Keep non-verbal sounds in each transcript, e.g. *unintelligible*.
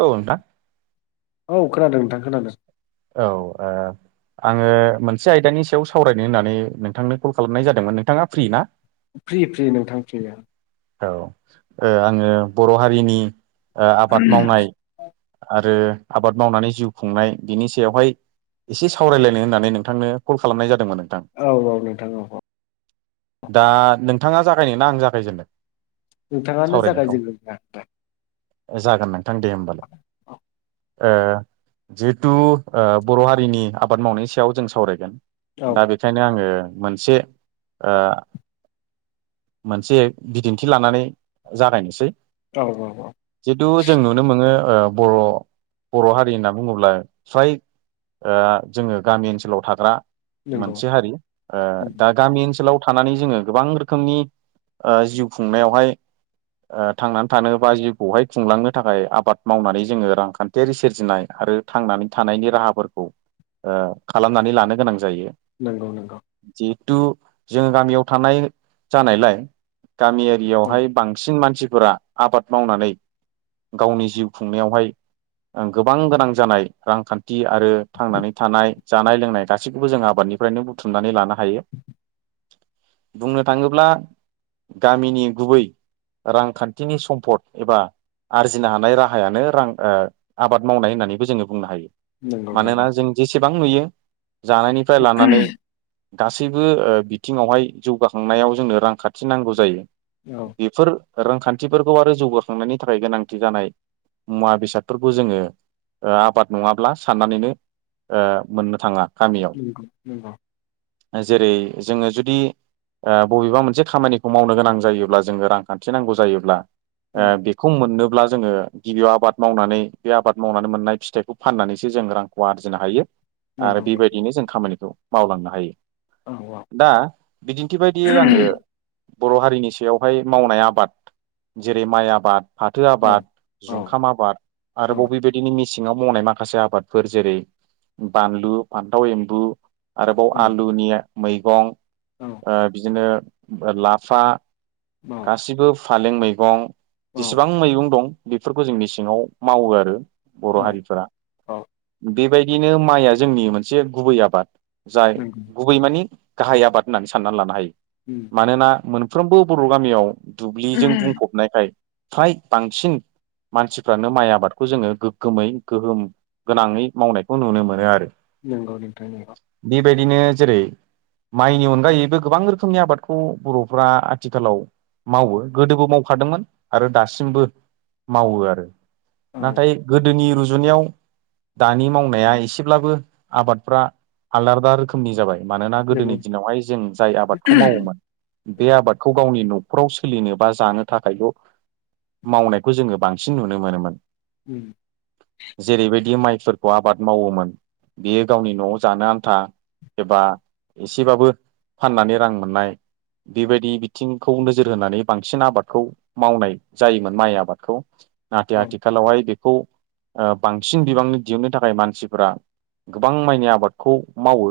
औ नोंथां औ खोनादों नोंथां खोनादों औ ओ आङो मोनसे आयदानि सायाव सावरायनो होननानै नोंथांनो कल खालामनाय जादोंमोन नोंथाङा फ्रि ना फ्रि फ्रि नोंथां फ्रिया औ आङो बर' हारिनि आबाद मावनाय आरो आबाद मावनानै जिउ खुंनाय बिनि सायावहाय एसे सावरायलायनो होननानै नोंथांनो कल खालामनाय जादोंमोन नोंथां औ औ नोंथां औ औ दा नोंथाङा जागायनो ना आं जागायनो नोंथाङानो जागायजेनदों नोंथां ए जागोन नोंथां दे होमबालाय जिहेथु बर' हारिनि आबाद मावनायनि सायाव जों सावरायगोन दा औ बेखायनो आङो मोनसे मोनसे बिदिन्थि लानानै जागायनोसै औ औ जिहेतु जों नुनो मोनो बर' बर' हारि होनना बुङोब्ला फ्राय *unintelligible* नंगौ मोनसे हारि ओ जिउ ओ थांनानै थानो बा जिउखौहाय खुंलांनो थाखाय आबाद माव आरो थांनानै थानाय नंगौ *unintelligible* औ गामिआरियावहाय बांसिन मानसि गावनि जिउ खुंनायावहाय गोबां गोनां जानाय रांखान्थि थि आरो थांनानै थानाय जानाय लोंनाय गासैखौबो जों आबादनिफ्रायनो बुथुम बुंनो थाङोब्ला गामिनि गुबै रांखान्थिनि सम्पद एबा आरजिनो हानाय राहायानो रां आबाद मावनाय होननानैबो जोङो बुंनो हायो नंगौ नंगौ मानोना जों जेसेबां नुयो जानायनिफ्राय लानानै गासैबो बिथिङावहाय जौगाखांनायाव जोंनो रांखाान्थि नांगौ जायो औ बेफोर रांखान्थिफोरखौ आरो जौगाखांनायनि थाखाय गोनांथि जानाय मुवा बेसादफोरखौ जोङो ओ आबाद नङाब्ला साननानैनो ओ मोननो थाङा गामियाव नंगौ नोंथां जेरै जोङो जुदि ओ बबेबा मोनसे खामानिखौ मावनो गोनां जायोब्ला जों रांखान्थि नांगौ जायोब्ला औ ओ बेखौ मोननो ब्ला जोङो गिबियाव आबाद मावनानै बे आबाद मावनानै मोननाय फिथाइखौ फाननानैसो जों रांखौ आरजिनो हायो आरो नंगौ बेबायदिनो जों खामानिखौ मावलांनो हायो। औ औ दा बिदिन्थि बायदियै आङो बर' हारिनि सायावहाय मावनाय आबाद जेरै माइ आबाद फाथो औ आबाद औ जुंखाम आबाद औ आरोबाव बेबायदिनो मि सिङाव मावनाय माखासे आबादफोर जेरै बानलु फान्थाव एम्बु आरोबाव आलुनि मैगं औ ओ बिदिनो लाफा गासिबो फालें मैगं औ जेसेबां मैगं दं बेफोरखौ जोंनि मेसिङाव मावो आरो बर' औ हारिफोरा बेबायदिनो माइया जोंनि मोनसे गुबै आबाद जाय नंगौ गुबै माने गाहाय आबाद होननानै साननानै लानो हायो मानोना मोनफ्रोमबो बर' गामियाव दुब्लिजों बुंफबनायखाय फ्राय बांसिन मानसिफ्रानो माइ आबादखौ जोङो गोगोमै गोहोम गोनाङै मावनायखौ नुनो मोनो आरो। नंगौ नोंथां नंगौ। बेबायदिनो जेरै माइनि अनगायैबो गोबां रोखोमनि आबाद खौ बर'फ्रा आथिखालाव मावो गोदोबो मावखादोंमोन आरो दासिमबो मावो आरो औ नाथाय गोदोनि रुजु जुनायाव दानि मावनाया एसेब्लाबो आबादफ्रा आलादा रोखोमनि जाबाय मानोना गोदोनि नंगौ दिनावहाय जों जाय आबादखौ मावोमोन बे आबादखौ गावनि न'खराव सोलिनो बा जानो थाखायल' मावनायखौ जोङो बांसिन नुनो मोनोमोन। उम जेरैबायदि माइफोरखौ आबाद मावोमोन बियो गावनि न'आव जानो आन्था एबा एसेबाबो फाननानै रां मोननाय बेबायदि बिथिंखौ नोजोर होनानै बांसिन आबादखौ मावनाय जायोमोन माइ आबादखौ नाथाय औ आथिखालावहाय बेखौ बांसिन बिबांनि दिहुननो थाखाय मानसिफोरा गोबां माइनि आबादखौ मावो।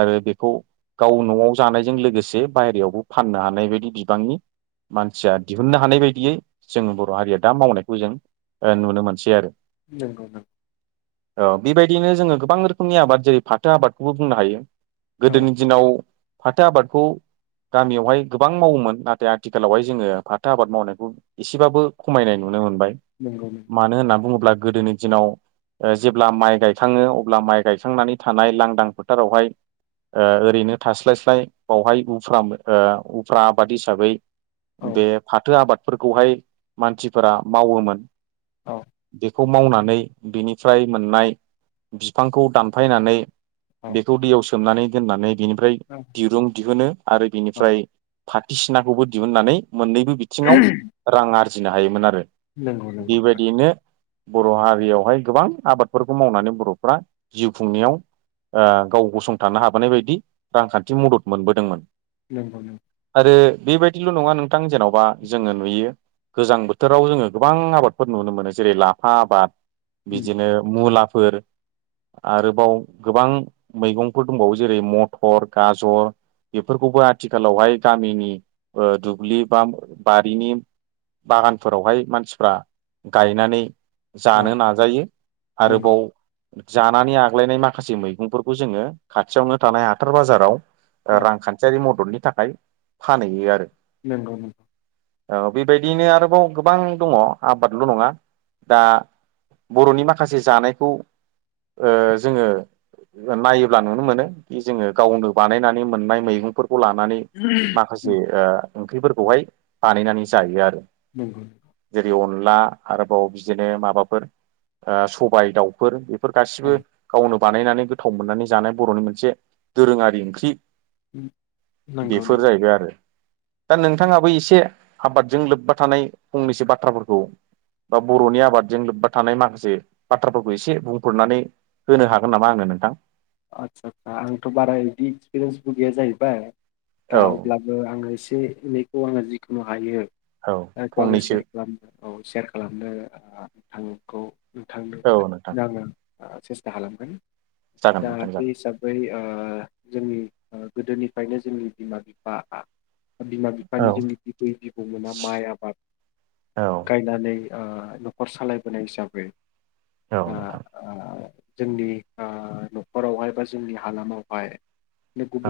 आरो बेखौ गाव न'आव जानायजों लोगोसे बाहेरायावबो फाननो हानाय बायदि बिबांनि मानसिया दिहुननो हानाय बायदियै जों बर' हारिया दा मावनायखौ जों ओ नुनो मोनसै आरो। नंगौ नों औ बेबायदिनो जोङो गोबां रोखोमनि आबाद जेरै फाथो आबादखौबो बुंनो हायो। औ गोदोनि दिनाव फाथो आबादखौ गामियावहाय गोबां मावोमोन नाथाय आथिखालावहाय जोङो फाथो आबाद मावनायखौ एसेबाबो खमायनाय नुनो मोन बाय नंगौ नंगौ मानो होनना बुङोब्ला गोदोनि दिनाव ओ जेब्ला माइ गायखाङो अब्ला माइ गायखांनानै थानाय लांदां फोथारावहाय ओ ओरैनो थास्लाय स्लाय बावहाय फ्राम ओ उफ्रा आबाद हिसाबै औ बे फाथो आबाद फोरखौहाय मानसिफोरा मावोमोन। औ खौ मावनानै बेनिफ्राय मोननाय बिफांखौ दानफायनानै औ बेखौ दैयाव सोमनानै दोननानै बेनिफ्राय दिरुं दिहुनो आरो औ बिनिफ्राय फाथिसिनाखौबो दिहुननानै मोननैबो बिथिङाव रां आरजिनो हायोमोन आरो नोंगौ नोंगौ। बेबायदियैनो बर' हारियावहाय गोबां आबादफोरखौ मावनानै बर'फ्रा जिउ खुंनायाव ओ गाव गसंथानो हाबोनाय बायदि रांखान्थि मदद मोनबोदोंमोन। नंगौ नंगौ। बे बेबायदिल' नङा नोंथां जेन'बा जोङो नुयो गोजां बोथोराव जोङो गोबां आबादफोर नुनो मोनो जेरै लाफा आबाद उम, बिदिनो मुला फोर आरोबाव गोबां मैगंफोर दंबावो जेरै मटर गाजर बेफोरखौबो आथिखालावहाय गामिनि ओ दुब्लि बा बारिनि बागानफोरावहाय मानसिफ्रा गायनानै जानो औ नाजायो नंगौ आरोबाव जानानै आग्लायनाय माखासे मैगंफोरखौ जोङो खाथियावनो थानाय हाथार बाजाराव औ रांखान्थियारि मददनि थाखाय फानहैयो आरो नंगौ नोंगौ औ बेबायदियैनो आरोबाव गोबां दङ आबादल' नङा दा बर'नि माखासे जानायखौ ओ जोङो नायोब्ला नुनो मोनो जोङो गावनो बानायनानै मोननाय मैगं खौ लानानै माखासे उम, ओ ओंख्रिफोरखौहाय बानायनानै जायो आरो *unintelligible* जेरै अनला आरोबाव बिदिनो माबाफोर ओ सबाय दाउफोर फोर औ गासिबो गावनो बानायनानै गोथाव मोननानै जानाय बर'नि मोनसे दोरोङारि ओंख्रि उम, नंगौ बेफोर नंगौ जाहैबाय आरो दा नोंथाङाबो एसे आबादजों लोब्बा थानाय फंनैसो बाथ्राफोरखौ बा बर'नि आबादजों लोब्बा थानाय माखासे बाथ्राफोरखौ एसे बुंफोरनानै होनो हागोन नामा आंनो नोंथां? आस्सा दा आंथ' बारा बिदि एक्सपिरियेन्सबो गैया जाहैबाय दा औ अब्लाबो आङो एसे एनैखौ आङो जिखुनु हायो औ जायखौ आङो फंनैसो सेयार खालामनो औ सेयार खालामनो *unintelligible* थांनो औ नोंथां दा आङो सेस्था खालामगोन जागोन दा नोंथां बे जागोन हिसाबै ओ जोंनि गोदोनिफ्रायनो जोंनि बिमा बिफा बिमा औ बिफानि जोंनि बिबै बिबौमोना माइ आबाद औ गायनानै ओ न'खर सालायबोनाय हिसाबै औ ओ नोंथां जोंनि ओ न'खरावहाय बा जोंनि हालामावहाय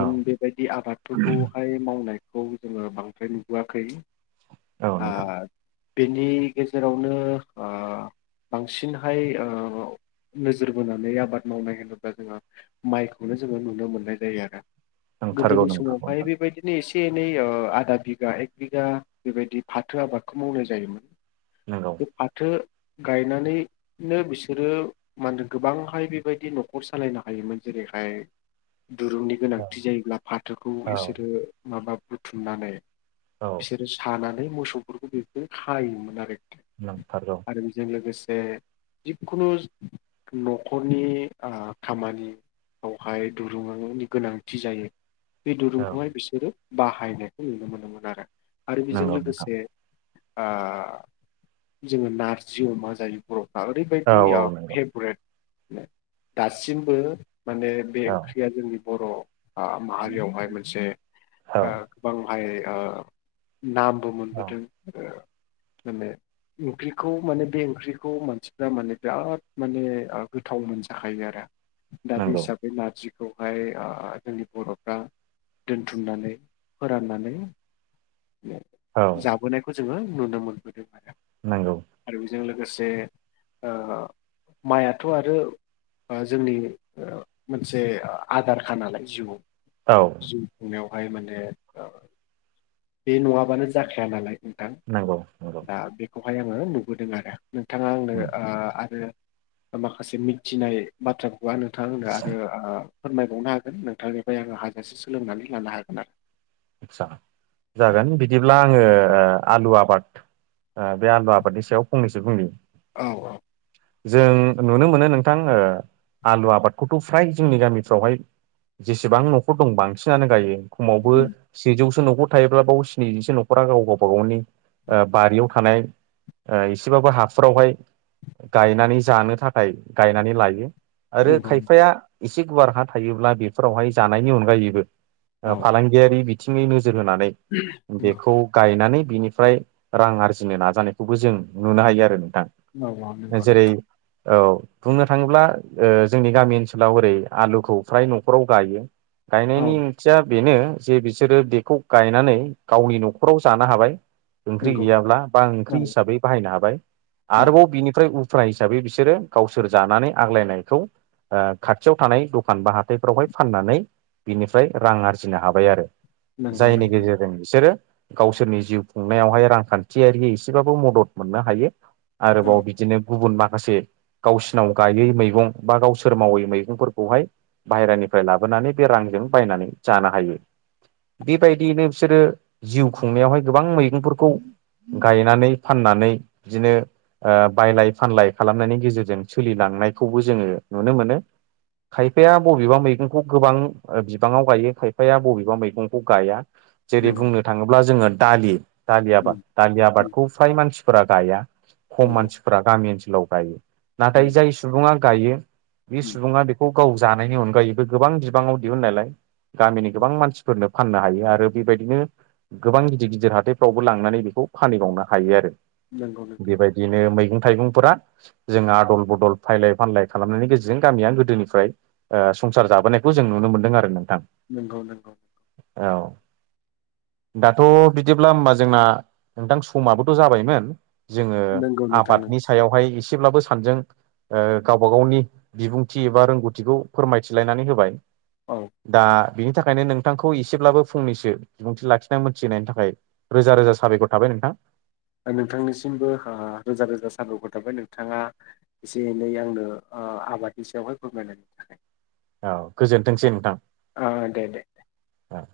औ बेबायदि आबादफोरखौहाय मावनायखौ जोङो बांद्राय नुबोआखै औ नोंथां आं बेनि गेजेरावनो ओ बांसिनहाय ओ नोजोर बोनानै आबाद मावनाय होनो *unintelligible* जोंआ माइखौनो जोङो नुनो मोननाय जायो आरो नोंथारगौ गोदोनि नोंथारगौ समावहाय नोंथां बेबायदिनो एसे‌ एसे एनै ओ आदा बिगा एक बिगा बेबायदि फाथो आबादखौ मावनाय जायोमोन। नंगौ *inaudible* बे फाथो गायनानैनो बिसोरो मान गोबांहाय बेबायदि न'खर खर सालायनो हायोमोन जेरैहाय दुरुंनि औ गोनांथि जायोब्ला फाथोखौ इसोरो माबा बुथुमनानै औ बिसोरो सानानै मोसौफोरखौ बेफोरजों खायोमोन आरो नंथारगौ आरो बेजों लोगोसे जिखुनु न'खरनि खामानियावहाय दुरुंङनि गोनांथि जायो बे औ दुरुंखौहाय बिसोरो बाहायनायखौ नुनो मोनोमोन आरो आरो बेजों नंगौ नोंथां लोगोसे आं जोङो नारजि अमा जायो बर'फ्रा औ ओरैबायदि औ नंगौ फेभरेट दासिमबो माने बे औ ओंख्रिया जोंनि बर' ओ माहारियावहाय मोनसे औ ओ गोबांहाय ओ नामबो औ मोनबोदों माने ओंख्रिखौ माने बे ओंख्रिखौ मानसिफ्रा माने बिराद माने गोथाव मोनसो खायो आरो दा बे नंगौ हिसाबै नारजि बखौहाय आ जोंनि बर'फ्रा दोनथुमनानै फोराननानै औ जाबोनायखौ जोंओ नुनो मोनदों। नोंगौ जों लोगोसे ओ माइआथ' आरो ओ जोंनि ओ मोनसे ओ आदारखा नालाय जिउआव औ जिउ खुंनायावहाय माने ओ बे नङाबानो जाखाया नालाय नोंगौ नोंगौ। खौहाय आङो नुबोदों आरो। नोंथाङा आंनो आरो माखासे मिथिनाय बाथ्राखौहाय नोंथांआ आंनो आरो आ फोरमायबावनो हागोन नोंथांनिफ्राय आंङो हाजासे सोलोंनानै लानो हागोन आरो। आटसा जागोन बिदिब्ला आङो आलु आबाद आ बे आलु आबादनि सायाव फंनैसो बुंनि। औ औ। जों नुनो मोनो नोंथां ओ आलु आबादखौथ' फ्राय जोंनि गामिफ्रावहाय जेसेबां न'खर दं बांसिनानो गायो खमावबो उम सेजौ न'खर थायोब्ला बाव स्निजिसो न'खरा गाव गावबा गावनि बारियाव थानाय एसेबाबो हाफ्रावहाय गायनानै जानो थाखाय गायनानै लायो। आरो नंगौ खायफाया एसे गुवार हा थायोब्ला बेफोरावहाय जानायनि अनगायैबो औ फालांगियारि बिथिङैनि नो जोर होनानै नंगौ बेखौ गायनानै बिनिफ्राय रां आरजिनो नाजानायखौबो जों नुनो हायो आरो नोंथां। औ नोगौ नोंगौ। जेरै औ बुंनो थाङोब्ला ओ जोंनि गामि ओनसोलाव ओरै आलुखौ फ्राय न'खराव गायो। औ गायनायनि ओंथिया बेनो जे बिसोरो बेखौ गायनानै गावनि न'खराव जानो हाबाय। ओंख्रि नंगौ गैयाब्ला बा ओंख्रि नंगौ हिसाबै बाहायनो हाबाय औ नंगौ औ आरोबाव बिनि *unintelligible* उफ्रा हिसाबै बिसोरो गावसोर जानानै आग्लायनायखौ आ खाथियाव थानाय दखान बा हाथायफ्रावहाय फाननानै बिनिफ्राय रां आरजिनो हाबाय आरो। नंगौ जायनि नोंथां गेजेरजों बिसोरो गावसोरनि जिउ खुंनायावहाय रांखान्थियारियै एसेबाबो मदद मोननो हायो आरोबाव औ बि दिनो गुबुन माखासे गावसिनाव गायै मैगं बा गावसोर मावै मैगंफोरखौहाय बायह्रानिफ्राय लाबोनानै बे रांजों बायनानै जानो हायो। बेबायदियैनो बिसोरो जिउ खुंनायावहाय गोबां मैगंफोरखौ गायनानै फाननानै बिदिनो ओ बायलाय फानलाय खालामनायनि गेजेरजों सोलिलांनायखौबो जोङो नुनो मोनो। खायफाया बबेबा मैगंखौ गोबां बिबाङाव गायो खायफाया बबेबा मैगंखौ गाया। जेरै नंगौ बुंनो थाङोब्ला जोङो दालि दालि नंगौ आबाद दालि आबादखौ फ्राय मानसि फोरा गया खम नंगौ मानसिफोरा गामि ओनसोलाव गायो। नों नाथाय जाय सुबुङा गायो बे उम सुबुङा बेखौ गाव जानायनि अनगायै बे गोबां बिबाङाव दिहुननायालाय गामिनि गोबां मानसिफोरनो फाननो हायो आरो बेबायदिनो गोबां गिदिर गिदिर हाथायफ्रावबो लांनानै बेखौ फानहैबावनो हायो आरो। नंगौ नोंथां बेबायदिनो मैं गं थायगंफोरा जों आदल बदल फायलाय फानलाय खालामनायनि गेजेरजों गामिया गोदोनिफ्राय ओ संसार जाबोनायखौ जों नुनो मोनदों आरो नोंथां। नोंगौ नोंगौ। औ। दाथ' बिदिब्ला होमबा जोंना नोंथां समाबोथ' जाबायमोन। जोङो नंगौ नोंथां आबाद नंगौ यावहाय एसेब्लाबो सानजों ओ गावबा गावनि बिबुंथि एबा रोंगौथिखौ फोरमायथिलायनानै होबाय। औ दा बिनि थाखायनो नोंथांखौ एसेब्लाबो फंनैसो बिबुंथि लाखिनानै मोनथिहोनायनि थाखाय रोजा रोजा साबायखर थाबाय नों थां। नोंथांनिसिमबो ओ रोजा रोजा साब'खर थाबाय। नोंथाङा एसे एनै आंनो ओ आबादनि सायावहाय फोरमायनायनि थाखाय। औ दे गोजोनथोंसै नोंथां। ओ दे दे। औ।